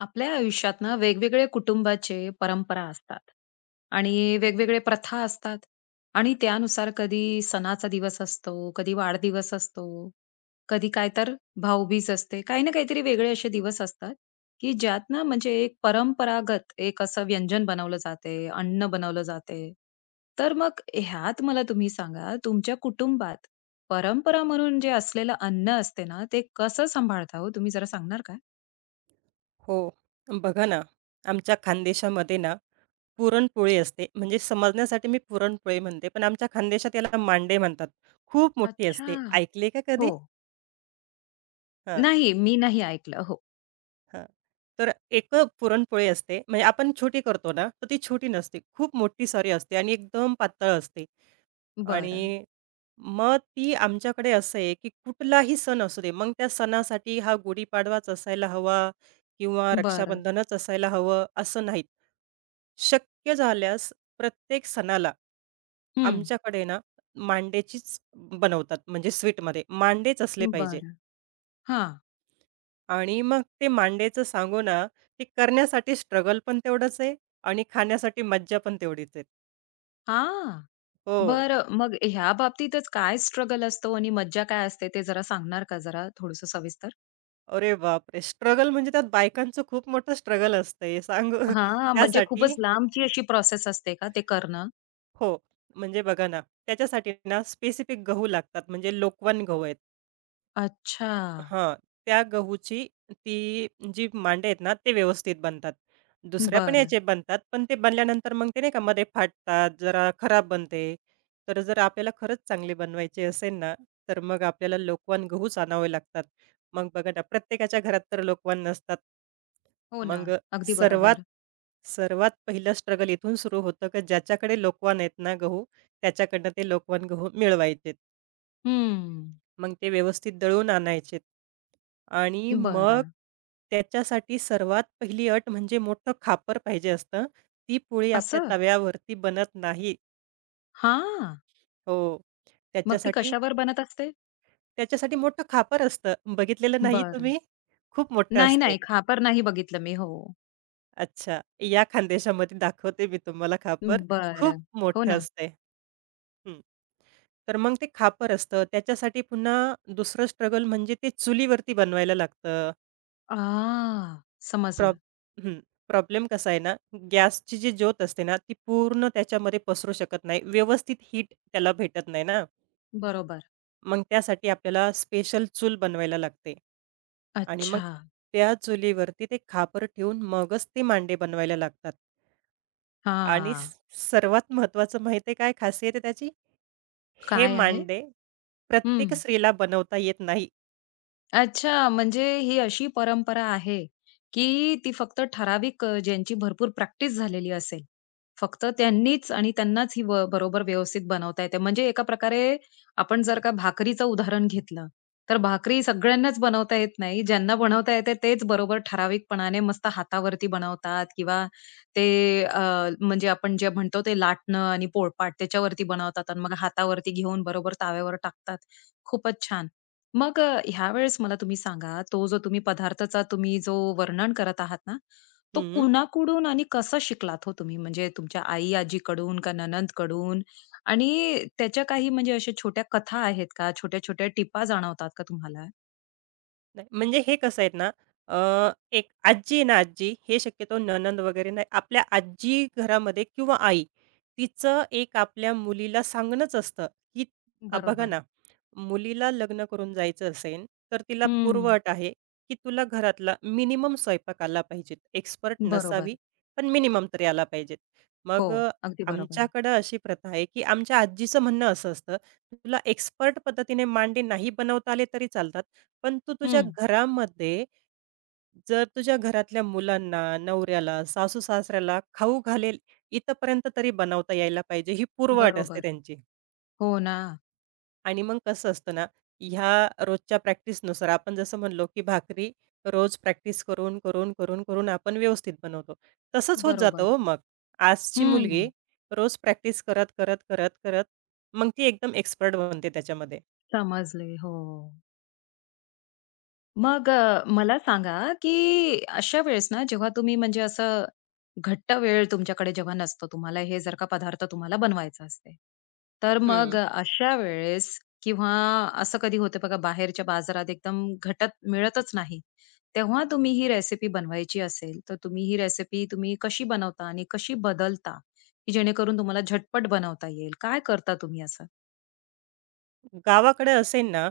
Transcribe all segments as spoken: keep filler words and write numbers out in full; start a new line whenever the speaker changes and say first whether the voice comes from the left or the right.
left: आपल्या आयुष्यात ना वेगवेगळे कुटुंबाचे परंपरा असतात आणि वेगवेगळे प्रथा असतात. आणि त्यानुसार कधी सणाचा दिवस असतो, कधी वाढदिवस असतो, कधी काय तर भाऊबीज असते. काही ना काहीतरी वेगळे असे दिवस असतात, की ज्यात ना म्हणजे एक परंपरागत एक असं व्यंजन बनवलं जाते, अन्न बनवलं जाते. तर मग ह्यात मला तुम्ही सांगा, तुमच्या कुटुंबात परंपरा म्हणून जे असलेलं अन्न असते ना, ते कसं सांभाळता हो तुम्ही? जरा सांगणार का?
right: हो. बघा ना, आमच्या खानदेशामध्ये ना, पुरणपोळी असते. म्हणजे समजण्यासाठी मी पुरणपोळी म्हणते, पण आमच्या खानदेशात याला मांडे म्हणतात. खूप मोठी
left: अच्छा.
right: असते. ऐकले का
left: हो.
right: कधी? हां,
left: नाही, मी नाही ऐकलं. हो.
right: हां. तर एक पुरणपोळी असते. म्हणजे आपण छोटी करतो ना, तर ती छोटी नसते. खूप मोठी, सॉरी असते आणि एकदम पातळ असते.
left: बरं,
right: आणि मग ती आमच्याकडे असं आहे, की कुठलाही सण असू दे, मग त्या सणासाठी हा गुढीपाडवाच असायला हवा किंवा
left: बरं.
right: रक्षाबंधनच असायला हवं, असं नाहीत. शक्य झाल्यास प्रत्येक सणाला
left: हं.
right: आमच्याकडे ना मांडेचीच बनवतात, म्हणजे स्वीटमध्ये मांडेच असले पाहिजे
left: बरं. हां.
right: आणि मग ते मांडेचं सांगू ना, ते करण्यासाठी स्ट्रगल पण तेवढंच आहे आणि खाण्यासाठी मज्जा पण तेवढीच आहे.
left: हां.
right: हो.
left: बरं. मग ह्या बाबतीतच काय स्ट्रगल असतो आणि मज्जा काय असते ते जरा सांगणार का जरा थोडंसं सविस्तर?
right: अरे बापरे! स्ट्रगल म्हणजे त्यात बायकांचं खूप मोठं स्ट्रगल असतं हे सांगू
left: हां, म्हणजे
right: त्यासाठी
left: खूपच लांबची अशी प्रोसेस असते का ते करणं?
right: हो, म्हणजे बघा ना, त्याच्यासाठी ना स्पेसिफिक गहू लागतात म्हणजे लोकवन गहू आहेत.
left: अच्छा.
right: हां, त्या गहूची ती जी मांडे आहेत ना, ते व्यवस्थित बनतात. दुसऱ्या पण
left: बरं.
right: याचे बनतात, पण ते बनल्यानंतर मग ते नाही का मध्ये फाटतात, जरा खराब बनते. तर जर आपल्याला खरंच चांगले बनवायचे असेल ना, तर मग आपल्याला लोकवन गहूच आणावे लागतात. मग बघा ना, प्रत्येकाच्या घरात तर लोकवन नसतात.
left: हो ना.
right: मग
left: अगदी
right: सर्वात
left: बरोबर.
right: सर्वात पहिलं स्ट्रगल इथून सुरू होतं, की ज्याच्याकडे लोकवन आहेत ना गहू, त्याच्याकडनं ते लोकवन गहू मिळवायचेत.
left: हं.
right: मग ते व्यवस्थित दळून आणायचेत आणि मग
left: बरं.
right: त्याच्यासाठी सर्वात पहिली अट म्हणजे मोठं खापर पाहिजे असतं. ती पोळी आपल्या
left: असं?
right: तव्यावरती बनत नाही.
left: हां.
right: हो.
left: मग ती
right: त्याच्यासाठी
left: कशावर बनत असते?
right: त्याच्यासाठी मोठं खापर असतं. बघितलेलं नाही
left: बरं.
right: तुम्ही? खूप मोठं
left: नाही,
right: असते.
left: नाही. खापर नाही बघितलं मी. हो.
right: अच्छा. या खानदेशामध्ये दाखवते मी तुम्हाला खापर. खूप
left: बरं. हो
right: मोठं
left: ना.
right: असते. हं. तर मग ते खापर असतं. त्याच्यासाठी पुन्हा दुसरं स्ट्रगल म्हणजे ते चुलीवरती बनवायला लागतं.
left: आ, समजलं.
right: प्रॉब हं. प्रॉब्लेम कसा आहे ना, गॅसची जी ज्योत असते ना, ती पूर्ण त्याच्यामध्ये पसरू शकत नाही. व्यवस्थित हीट त्याला भेटत नाही ना.
left: बरोबर.
right: मग त्यासाठी आपल्याला स्पेशल चूल बनवायला लागते आणि मग
left: अच्छा.
right: त्या चुलीवरती ते खापर ठेवून मगच ते मांडे बनवायला लागतात आणि स
left: हां.
right: सर्वात महत्त्वाचं माहिती आहे काय खासियत आहे त्याची? हे
left: काय आहे?
right: मांडे
left: हं.
right: प्रत्येक स्त्रीला बनवता येत नाही.
left: अच्छा, म्हणजे ही अशी परंपरा आहे, की ती फक्त ठराविक अ, ज्यांची भरपूर प्रॅक्टिस झालेली असेल, फक्त त्यांनीच आणि त्यांनाच ही ब बरोबर व्यवस्थित बनवता येते. म्हणजे एका प्रकारे आपण जर का भाकरीचं उदाहरण घेतलं, तर भाकरी सगळ्यांनाच बनवता येत नाही. ज्यांना बनवता येते तेच बरोबर ठराविकपणाने मस्त हातावरती बनवतात किंवा ते अ, म्हणजे आपण जे म्हणतो ते लाटणं आणि पोळपाट त्याच्यावरती बनवतात आणि मग हातावरती घेऊन बरोबर तव्यावर टाकतात. खूपच छान. मग अ, ह्यावेळेस मला तुम्ही सांगा, तो जो तुम्ही पदार्थाचा तुम्ही जो वर्णन करत आहात ना, तो कुणाकडून आणि कसं शिकलात हो तुम्ही? म्हणजे तुमच्या आई-आजीकडून का नणंदकडून? आणि त्याच्या काही म्हणजे अशा छोट्या कथा आहेत का? छोट्या-छोट्या टिपा जाणवतात का तुम्हाला?
right: नाही, म्हणजे हे कसं आहे ना, अ, एक आजी आहे ना आजी, हे शक्यतो नणंद वगैरे नाही. आपल्या आजी घरामध्ये किंवा आई, तिचं एक आपल्या मुलीला सांगणंच असतं, की अ, बघा
left: बरोबर.
right: ना, मुलीला लग्न करून जायचं असेल, तर तिला पूर्व
left: हं.
right: अट आहे, की तुला घरातला मिनिमम स्वयंपाक आला पाहिजे. एक्सपर्ट
left: बरोबर.
right: नसावी, पण मिनिमम तरी आला पाहिजे.
left: हो,
right: मग अ,
left: अगदी बरोबर.
right: आमच्याकडं अशी प्रथा आहे, की आमच्या आजीचं म्हणणं असं असतं, तुला एक्सपर्ट पद्धतीने मांडे नाही बनवता आले तरी चालतात. पण तू तुझ्या
left: हं.
right: घरामध्ये, जर तुझ्या घरातल्या मुलांना, नवऱ्याला, सासू-सासऱ्याला खाऊ घालेल इथपर्यंत तरी बनवता यायला पाहिजे, ही पूर्व अट असते
left: बरोबर.
right: त्यांची.
left: हो ना.
right: आणि मग कसं असतं ना, ह्या रोजच्या प्रॅक्टिसनुसार आपण जसं म्हणलो, की भाकरी रोज प्रॅक्टिस करून, करून, करून, करून आपण व्यवस्थित बनवतो. तसंच होत जातं
left: बरोबर.
right: हो मग. आजची मुलगी
left: हं.
right: रोज प्रॅक्टिस करत, करत, करत, करत, मग ती एकदम एक्सपर्ट बनते त्याच्यामध्ये.
left: समजले. हो. मग अ, मला सांगा, की अशा वेळेस ना, जेव्हा तुम्ही म्हणजे असं घट्ट वेळ तुमच्याकडे जेव्हा नसतो, तुम्हाला हे जर का पदार्थ तुम्हाला बनवायचा असते. तर मग
right: हं.
left: अ, अशा वेळेस किंवा असं कधी होतं बघा बाहेरच्या बाजारात एकदम घटत मिळतच नाही. तेव्हा तुम्ही ही रेसिपी बनवायची असेल, तर तुम्ही ही रेसिपी तुम्ही कशी बनवता आणि कशी बदलता, की जेणेकरून तुम्हाला झटपट बनवता येईल? काय करता तुम्ही असं?
right: गावाकडे असेल ना,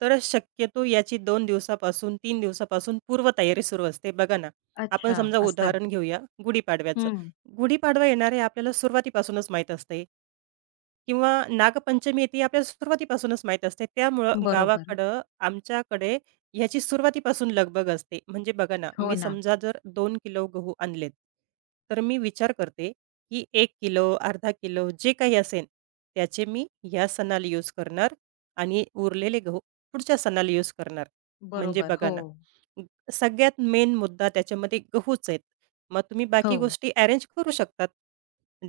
right: तर शक्यतो याची दोन दिवसापासून तीन दिवसापासून पूर्वतयारी सुरू असते. बघा ना, आपण
left: अच्छा,
right: समजा
left: असं.
right: उदाहरण घेऊया गुढीपाडव्याचं.
left: हं.
right: गुढीपाडवा येणार आहे आपल्याला सुरुवातीपासूनच माहीत असते. किंवा नागपंचमी येते, आपल्याला सुरुवातीपासूनच माहीत असते. त्यामुळं
left: बरोबर.
right: गावाकडं आमच्याकडे ह्याची सुरुवातीपासून लगबग असते. म्हणजे बघा ना,
left: हो
right: मी
left: ना.
right: समजा जर दोन किलो गहू आणलेत, तर मी विचार करते, की एक किलो, अर्धा किलो जे काही असेल, त्याचे मी या सणाला यूज करणार आणि उरलेले गहू पुढच्या सणाला यूज करणार. म्हणजे
left: बरोबर.
right: बघा
left: हो.
right: ना, ग- सगळ्यात मेन मुद्दा त्याच्यामध्ये गहूच आहेत. मग तुम्ही बाकी
left: हो.
right: गोष्टी अरेंज करू शकतात.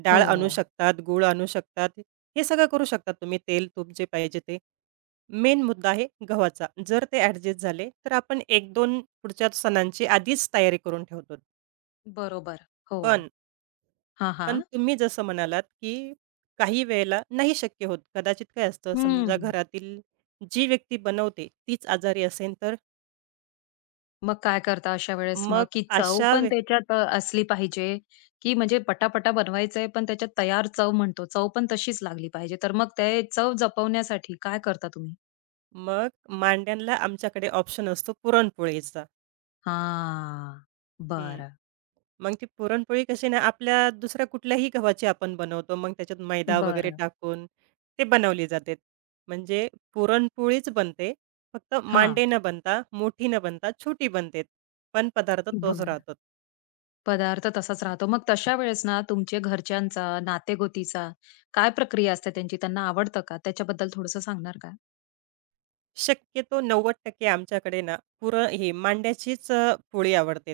right: डाळ आणू
left: हो.
right: शकतात, गूळ आणू शकतात. हे सगळं करू शकता तुम्ही तेल, तूप जे पाहिजे ते. मेन मुद्दा आहे गव्हाचा. जर ते ॲडजस्ट झाले, तर आपण एक दोन पुढच्या सणांची आधीच तयारी करून ठेवतो.
left: बरोबर. हो.
right: पण,
left: हां,
right: पण
left: हां.
right: तुम्ही जसं म्हणालात, की काही वेळेला नाही शक्य होत. कदाचित काय असतं समजा
left: हं.
right: घरातील जी व्यक्ती बनवते तीच आजारी असेल तर?
left: मग काय करता अशा वेळेस मग?
right: मग
left: की चव
right: अशा
left: पण
right: वे
left: त्याच्यात अ, असली पाहिजे, की म्हणजे पटापटा बनवायचंय पण त्याच्यात तयार चव म्हणतो, चव पण तशीच लागली पाहिजे. तर मग ते चव जपवण्यासाठी काय करता तुम्ही?
right: मग मांड्यांला आमच्याकडे ऑप्शन असतो पुरणपोळीचा.
left: हां.
right: हं.
left: बरं,
right: मग ती पुरणपोळी कशी ना, आपल्या दुसऱ्या कुठल्याही गव्हाची आपण बनवतो. मग त्याच्यात मैदा वगैरे
left: बरं.
right: टाकून ते बनवली जाते. म्हणजे पुरणपोळीच बनते. फक्त
left: हां.
right: मांडे न बनता, मोठी न बनता छोटी बनते. पण पदार्थ तोच
left: बरं.
right: राहतो.
left: पदार्थ तसाच राहतो. मग तशा वेळेस ना तुमच्या घरच्यांचा, नातेगोतीचा काय प्रक्रिया असते त्यांची? त्यांना आवडतं का? त्याच्याबद्दल थोडंसं सांगणार का?
right: शक्यतो नव्वद टक्के आमच्याकडे ना पुर हे मांड्याचीच अ, पोळी आवडते.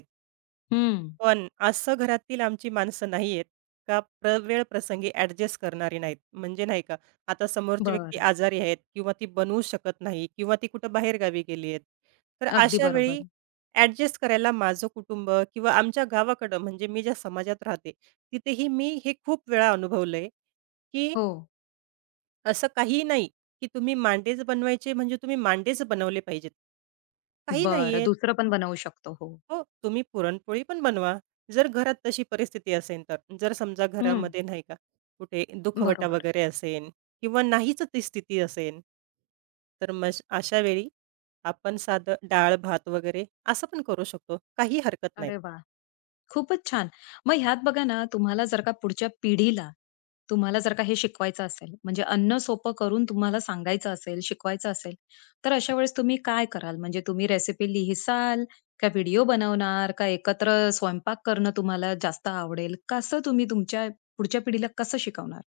left: हं.
right: पण असं घरातील आमची माणसं नाहीयेत, का प्र वेळप्रसंगी ॲडजस्ट करणारी नाहीत. म्हणजे नाही का, आता समोरची व्यक्ती
left: बरं.
right: आजारी आहेत किंवा ती बनवू शकत नाही किंवा ती कुठं बाहेरगावी गेली आहेत. तर
left: अगदी
right: अशा
left: बरोबर.
right: वेळी ॲडजस्ट करायला माझं कुटुंब किंवा आमच्या गावाकडं म्हणजे मी ज्या समाजात राहते, तिथेही मी हे खूप वेळा अनुभवलंय, की
left: हो.
right: असं काहीही नाही, की तुम्ही मांडेच बनवायचे म्हणजे तुम्ही मांडेच बनवले पाहिजेत. काही
left: बरं.
right: नाहीयेत.
left: दुसरं पण बनवू शकतो. हो.
right: हो, तुम्ही पुरणपोळी पण बनवा. जर घरात तशी परिस्थिती असेल तर. जर समजा
left: हं.
right: घरामध्ये नाही का, कुठे दुखवटा
left: बरोबर.
right: वगैरे असेल किंवा नाहीच ती स्थिती असेल, तर मग अशा वेळी आपण साधं डाळ-भात वगैरे असं पण करू शकतो. काही हरकत नाही.
left: अरे वाह! खूपच छान. मग ह्यात बघा ना, तुम्हाला जर का पुढच्या पिढीला, तुम्हाला जर का हे शिकवायचं असेल, म्हणजे अन्न सोपं करून तुम्हाला सांगायचं असेल, शिकवायचं असेल, तर अशा वेळेस तुम्ही काय कराल? म्हणजे तुम्ही रेसिपी लिहिसाल, का व्हिडिओ बनवणार, का एकत्र स्वयंपाक करणं तुम्हाला जास्त आवडेल? कसं तुम्ही तुमच्या पुढच्या पिढीला कसं शिकवणार?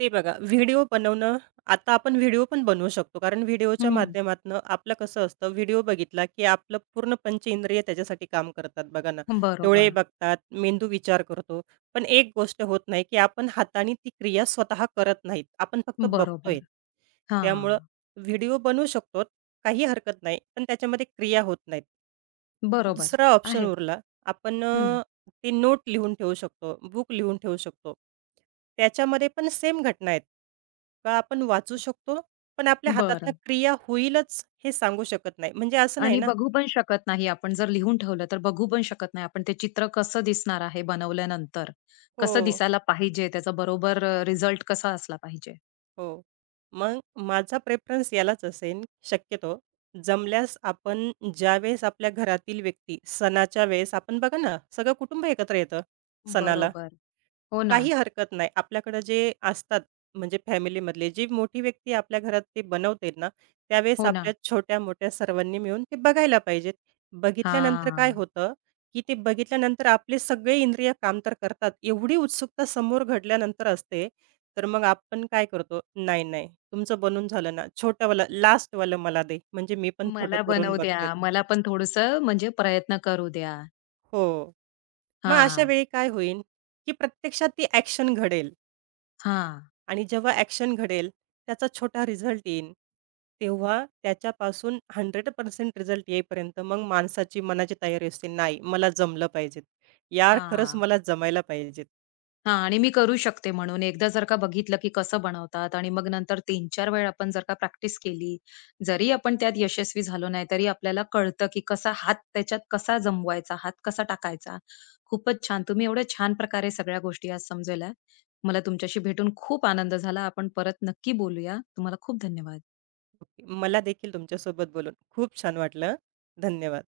right: ते बघा, व्हिडिओ बनवणं आता आपण व्हिडिओ पण बनवू शकतो. कारण व्हिडिओच्या
left: हं.
right: माध्यमातनं आपलं कसं असतं, व्हिडिओ बघितला की आपलं पूर्ण पंचेंद्रिय त्याच्यासाठी काम करतात बघा ना. डोळे
left: बरोबर,
right: बघतात, मेंदू विचार करतो. पण एक गोष्ट होत नाही की आपण हाताने ती क्रिया स्वतः करत नाहीत. आपण फक्त
left: बरोबर.
right: बघतोय. त्यामुळं
left: हां,
right: व्हिडिओ बनवू शकतो, काही हरकत नाही. पण त्याच्यामध्ये क्रिया होत नाहीत.
left: बरोबर
right: दुसरा ऑप्शन
left: आहे.
right: उरला. आपण
left: हं,
right: अ, ते नोट लिहून ठेवू शकतो, बुक लिहून ठेवू शकतो. त्याच्यामध्ये पण सेम घटना आहेत. का आपण वाचू शकतो, पण आपल्या हातातनं
left: बरं.
right: क्रिया होईलच हे सांगू शकत नाही. म्हणजे असं नाही
left: आणि
right: ना
left: बघू पण शकत नाही आपण, जर लिहून ठेवलं तर बघू पण शकत नाही आपण. ते चित्र कसं दिसणार आहे बनवल्यानंतर, कसं
right: हो,
left: दिसायला पाहिजे, त्याचा बरोबर अ, रिझल्ट कसा असला पाहिजे.
right: हो. मग माझा प्रेफरन्स यालाच असेल शक्यतो. जमल्यास आपण ज्यावेळेस आपल्या घरातील व्यक्ती सणाच्या वेळेस आपण बघा ना, सगळं कुटुंब एकत्र येतं सणाला.
left: बरोबर. हो ना,
right: काही हरकत नाही. आपल्याकडं जे असतात म्हणजे फॅमिलीमधले, जी मोठी व्यक्ती आपल्या घरात ते बनवते ना, त्यावेळेस
left: हो ना.
right: आपल्या छोट्या-मोठ्या सर्वांनी मिळून ते बघायला पाहिजेत. बघितल्यानंतर काय
left: हां.
right: होतं, की ते बघितल्यानंतर आपले सगळे इंद्रिय काम तर करतात. एवढी उत्सुकता समोर घडल्यानंतर असते, तर मग आपण काय करतो, "नाही, नाही, तुमचं बनून झालं ना, छोटंवालं, लास्टवालं मला दे, म्हणजे मी पण थोडं
left: मला
right: करून
left: बनवू द्या.
right: बघते."
left: मला पण थोडंसं म्हणजे प्रयत्न करू द्या.
right: हो. मग अशा
left: हां,
right: वेळी काय होईल, की प्रत्यक्षात ती ॲक्शन घडेल.
left: हां,
right: आणि जेव्हा ॲक्शन घडेल, त्याचा छोटा रिझल्ट येईन, तेव्हा त्याच्यापासून शंभर टक्के रिझल्ट येईपर्यंत मग माणसाची मनाची तयारी असते, "नाही, मला जमलं पाहिजे. यार, खरंच
left: हां.
right: मला जमायला पाहिजे."
left: हां आणि मी करू शकते म्हणून. एकदा जर का बघितलं, की कसं बनवतात आणि मग नंतर तीन-चार वेळा आपण जर का प्रॅक्टिस केली, जरी आपण त्यात यशस्वी झालो नाही, तरी आपल्याला कळतं, की कसा हात त्याच्यात कसा जमवायचा, हात कसा टाकायचा. खूपच छान. तुम्ही एवढ्या छान प्रकारे सगळ्या गोष्टी आज समजवल्या. मला तुमच्याशी भेटून खूप आनंद झाला. आपण परत नक्की बोलूया. तुम्हाला खूप धन्यवाद.
right: मला देखील तुमच्यासोबत बोलून खूप छान वाटलं. धन्यवाद.